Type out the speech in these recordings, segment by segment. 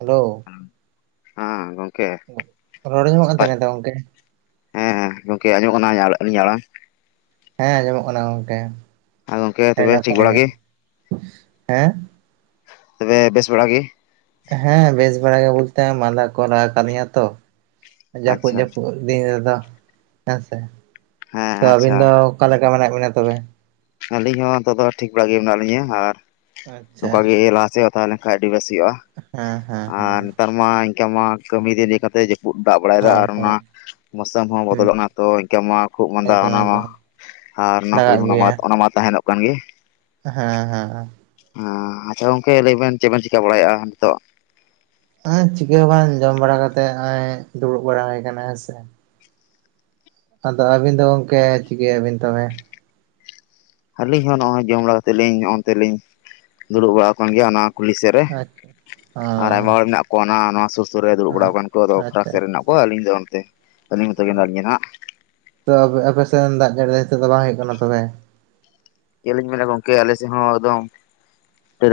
Hello. ᱦᱟᱸ ᱜᱚᱝᱠᱮ᱾ ᱨᱚᱲ ᱟᱸᱡᱚᱢᱚᱜ ᱠᱟᱱ ᱱᱟᱯᱟᱭ ᱛᱟᱦᱮ ᱛᱚ ᱜᱚᱝᱠᱮ? ᱦᱮᱸ ᱜᱚᱝᱠᱮ ᱟᱸᱡᱚᱢᱚᱜ ᱠᱟᱱᱟ ᱟᱞᱤᱧᱟᱜ ᱟᱲᱟᱝ? ᱦᱮᱸ ᱟᱸᱡᱚᱢᱚᱜ ᱠᱟᱱᱟ ᱜᱚᱝᱠᱮ ᱦᱮᱸ ᱜᱚᱝᱠᱮ ᱟᱹᱰᱤ ᱛᱚᱵᱮ ᱴᱷᱤᱠ ᱱᱟᱯᱟᱭ ᱵᱟᱲᱟ ᱜᱮ᱾ ᱦᱮᱸ ᱛᱚᱵᱮ ᱵᱮᱥ ᱵᱟᱲᱟ ᱜᱮ᱾ ᱦᱮᱸ ᱵᱮᱥ ᱵᱟᱲᱟ ᱜᱮ ᱵᱚᱞᱛᱮ ᱢᱟᱸᱫᱟ ᱠᱚ [unintelligible] ᱠᱟᱢᱤᱭᱟᱛᱚ ᱡᱟᱹᱯᱩᱫ ᱟᱪᱪᱷᱟ ᱡᱟᱹᱯᱩᱫ ᱫᱤᱱ ᱨᱮᱫᱚ ᱦᱮᱸ ᱥᱮ ᱦᱮᱸ ᱛᱚ ᱟᱹᱵᱤᱱ ᱟᱪᱪᱷᱟ ᱫᱚ ᱚᱠᱟ ᱞᱮᱠᱟ ᱢᱮᱱᱟᱜ ᱵᱤᱱᱟ ᱛᱚᱵᱮ? ᱟᱹᱞᱤᱧ ᱦᱚᱸ ᱱᱤᱛᱚᱜ ᱫᱚ ᱴᱷᱤᱠ ᱵᱟᱲᱟ ᱜᱮ ᱢᱮᱱᱟᱜ ᱞᱤᱧᱟ ᱟᱨ ᱟᱪᱪᱷᱟ ᱱᱚᱝᱠᱟ ᱜᱮ ᱞᱟᱦᱟᱥᱮᱫ ᱛᱟᱦᱞᱮᱱ ᱠᱷᱟᱡ ᱟᱰᱤ ᱵᱮᱥ ᱦᱩᱭᱩᱜᱼᱟ, ᱦᱮᱸ ᱦᱮᱸ ᱟᱨ ᱦᱮᱸ ᱱᱮᱛᱟᱨ ᱢᱟ ᱤᱱᱠᱟᱹ ᱢᱟ ᱠᱟᱹᱢᱤ ᱤᱫᱤ ᱠᱟᱛᱮ [unintelligible] ᱫᱟᱜ ᱵᱟᱲᱟᱭᱮᱫᱟ ᱦᱳᱭ ᱟᱨ ᱚᱱᱟ ᱦᱳᱭ ᱢᱳᱥᱩᱢ ᱦᱚᱸ ᱦᱩᱸ ᱵᱚᱫᱚᱞᱚᱜ ᱠᱟᱱᱟ ᱛᱚ ᱤᱱᱠᱟ ᱢᱟ ᱠᱷᱩᱜ ᱢᱟᱸᱫᱟ ᱮᱠᱫᱚᱢ ᱚᱱᱟ ᱢᱟ ᱮᱠᱫᱚᱢ ᱟᱨ ᱚᱱᱟ ᱦᱩᱭ ᱞᱟᱜᱟᱜ ᱜᱮᱭᱟ ᱚᱱᱟ ᱢᱟ ᱛᱟᱦᱮᱱᱚᱜ ᱠᱟᱱ ᱜᱮ᱾ ᱦᱮᱸ ᱦᱮᱸᱦᱮᱸ ᱦᱮᱸ ᱟᱪᱪᱷᱟ ᱜᱚᱝᱠᱮ ᱞᱟᱹᱭ ᱵᱮᱱ ᱪᱮᱫ ᱵᱮᱱ ᱪᱤᱠᱟ ᱵᱟᱲᱟᱭᱮᱜᱼᱟ ᱱᱤᱛᱚᱜ? ᱦᱮᱸ ᱪᱤᱠᱟᱹ ᱦᱚᱸ ᱵᱟᱝ ᱡᱚᱢ ᱵᱟᱲᱟ ᱠᱟᱛᱮᱫ ᱦᱚᱜᱼᱚᱭ ᱫᱩᱲᱩᱵ ᱵᱟᱲᱟ ᱦᱩᱭ ᱠᱟᱱᱟ ᱦᱮᱸᱥᱮ ᱟᱫᱚ ᱟᱹᱵᱤᱱ ᱫᱚ ᱜᱚᱢᱠᱮ ᱪᱤᱠᱟᱹᱭ ᱟᱵᱤᱱ ᱛᱚᱵᱮ ᱟᱹᱞᱤᱧ ᱦᱚᱸ ᱱᱚᱜᱼᱚᱭ ᱡᱚᱢ ᱵᱟᱲᱟ ᱠᱟᱛᱮᱜ ᱞᱤᱧ ᱦᱚᱸᱜᱼᱚᱱᱛᱮᱞᱤᱧ ᱫᱩᱲᱩᱵ ᱵᱟᱲᱟ ᱟᱠᱟᱱ ᱜᱮᱭᱟ ᱚᱱᱟ ᱠᱩᱞᱦᱤ ᱥᱮᱫ ᱨᱮ ᱟᱪᱪᱷᱟ ᱟᱨ ᱚ ᱟᱭᱢᱟ ᱦᱚᱲ ᱢᱮᱱᱟᱜ ᱚᱱᱟ ᱱᱚᱣᱟ ᱥᱩᱨ ᱥᱩᱨ ᱨᱮ ᱫᱩᱲᱩᱵ ᱵᱟᱲᱟ ᱦᱮᱸ ᱟᱠᱟᱱ ᱠᱚ ᱟᱫᱚ ᱯᱷᱟᱨᱟᱠ ᱟᱪᱪᱷᱟ ᱥᱮᱫ ᱨᱮᱱᱟᱜ ᱟᱪᱪᱷᱟ ᱠᱚᱣᱟ ᱟᱹᱞᱤᱧ ᱫᱚ ᱚᱱᱛᱮ ᱟᱹᱞᱤᱧ ᱢᱚᱛᱚ ᱜᱮ ᱢᱮᱱᱟᱜ ᱦᱮᱸ ᱞᱤᱧᱟ ᱦᱟᱜ᱾ ᱛᱚ ᱟᱯᱮ ᱟᱯᱮᱥᱮᱱ ᱫᱟᱜ ᱡᱟᱹᱲᱤ ᱱᱤᱛᱚᱜ ᱫᱚ ᱵᱟᱝ ᱦᱩᱭᱩᱜ ᱠᱟᱱᱟ ᱛᱚᱵᱮ? ᱪᱮᱫ ᱞᱤᱧ ᱢᱮᱱᱟ ᱜᱚᱝᱠᱮ ᱟᱞᱮᱥᱮᱫ ᱦᱚᱸ ᱮᱠᱫᱚᱢ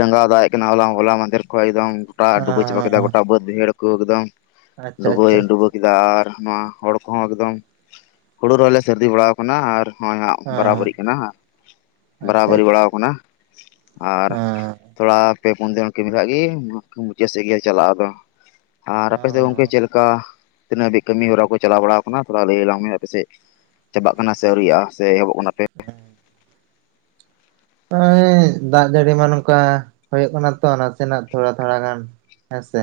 ᱨᱟᱸᱜᱟᱣ ᱫᱟᱜ ᱮ ᱠᱟᱱᱟ ᱦᱚᱞᱟ ᱦᱚᱞᱟ ᱢᱟᱫᱷᱮᱨ ᱠᱷᱚᱱ ᱮᱠᱫᱚᱢ ᱜᱚᱴᱟ ᱰᱩᱵᱟᱹᱣ ᱪᱟᱵᱟ ᱠᱮᱫᱟ ᱜᱚᱴᱟ ᱵᱟᱹᱫ ᱵᱟᱹᱭᱦᱟᱹᱲ ᱠᱚ ᱮᱠᱫᱚᱢ ᱟᱪᱪᱷᱟ ᱰᱩᱵᱟᱹᱭ ᱟᱪᱪᱷᱟ ᱟᱪᱪᱷᱟ ᱰᱩᱵᱟ ᱟᱨ ᱱᱚᱣᱟ ᱦᱚᱲ ᱠᱚᱦᱚᱸ ᱮᱠᱫᱚᱢ ᱦᱩᱲᱩ ᱨᱮᱦᱚᱸᱭ ᱞᱮ ᱥᱟᱹᱨᱫᱤ ᱵᱟᱲᱟ ᱟᱠᱟᱱᱟ ᱟᱨ ᱦᱚᱸᱚᱭ ᱦᱟᱸᱜ ᱦᱮᱸ ᱵᱟᱨᱟᱵᱟᱹᱨᱤᱜ ᱠᱟᱱᱟ ᱟᱪᱪᱷᱟ ᱟᱪᱪᱷᱟ ᱵᱟᱨᱟᱵᱟᱹᱨᱤ ᱵᱟᱲᱟᱣ ᱠᱟᱱᱟ ᱟᱨ ᱦᱮᱸ ᱛᱷᱚᱲᱟ ᱯᱮ ᱯᱩᱱ ᱫᱤᱱ ᱠᱟᱹᱢᱤ ᱠᱷᱟ ᱜᱮ ᱢᱩᱪᱟᱹᱫ ᱥᱮᱫ ᱜᱮ ᱪᱟᱞᱟᱜᱼᱟ ᱟᱫᱚ ᱟᱨ ᱟᱯᱮᱥᱮᱫ ᱫᱚ ᱜᱚᱝᱠᱮ ᱪᱮᱫ ᱚᱸ ᱞᱮᱠᱟ ᱠᱟ ᱛᱤᱱᱟᱹᱜ ᱦᱟᱹᱤᱡ ᱠᱟᱹᱢᱤ ᱦᱚᱨᱟ ᱠᱚ ᱪᱟᱞᱟᱣ ᱵᱟᱲᱟ ᱟᱠᱟᱱᱟ ᱛᱷᱚᱲᱟ ᱞᱟᱹᱭ ᱟᱞᱟᱝ ᱢᱮ ᱟᱯᱮᱥᱮᱡ ᱪᱟᱵᱟᱜ ᱠᱟᱱᱟ ᱥᱮ ᱟᱹᱣᱨᱤᱭᱟᱜᱼᱟ ᱥᱮ ᱮᱦᱚᱵᱚᱜ ᱠᱟᱱᱟᱯᱮ? ᱱᱚᱜᱼᱚᱭ ᱫᱟᱜ ᱡᱟᱹᱲᱤ ᱢᱟ ᱱᱚᱝᱠᱟ ᱦᱩᱭᱩᱜ ᱠᱟᱱᱟ ᱛᱚ ᱱᱟᱥᱮᱱᱟᱜ ᱛᱷᱚᱲᱟ ᱛᱷᱚᱲᱟ ᱜᱟᱱ ᱦᱮᱸᱥᱮ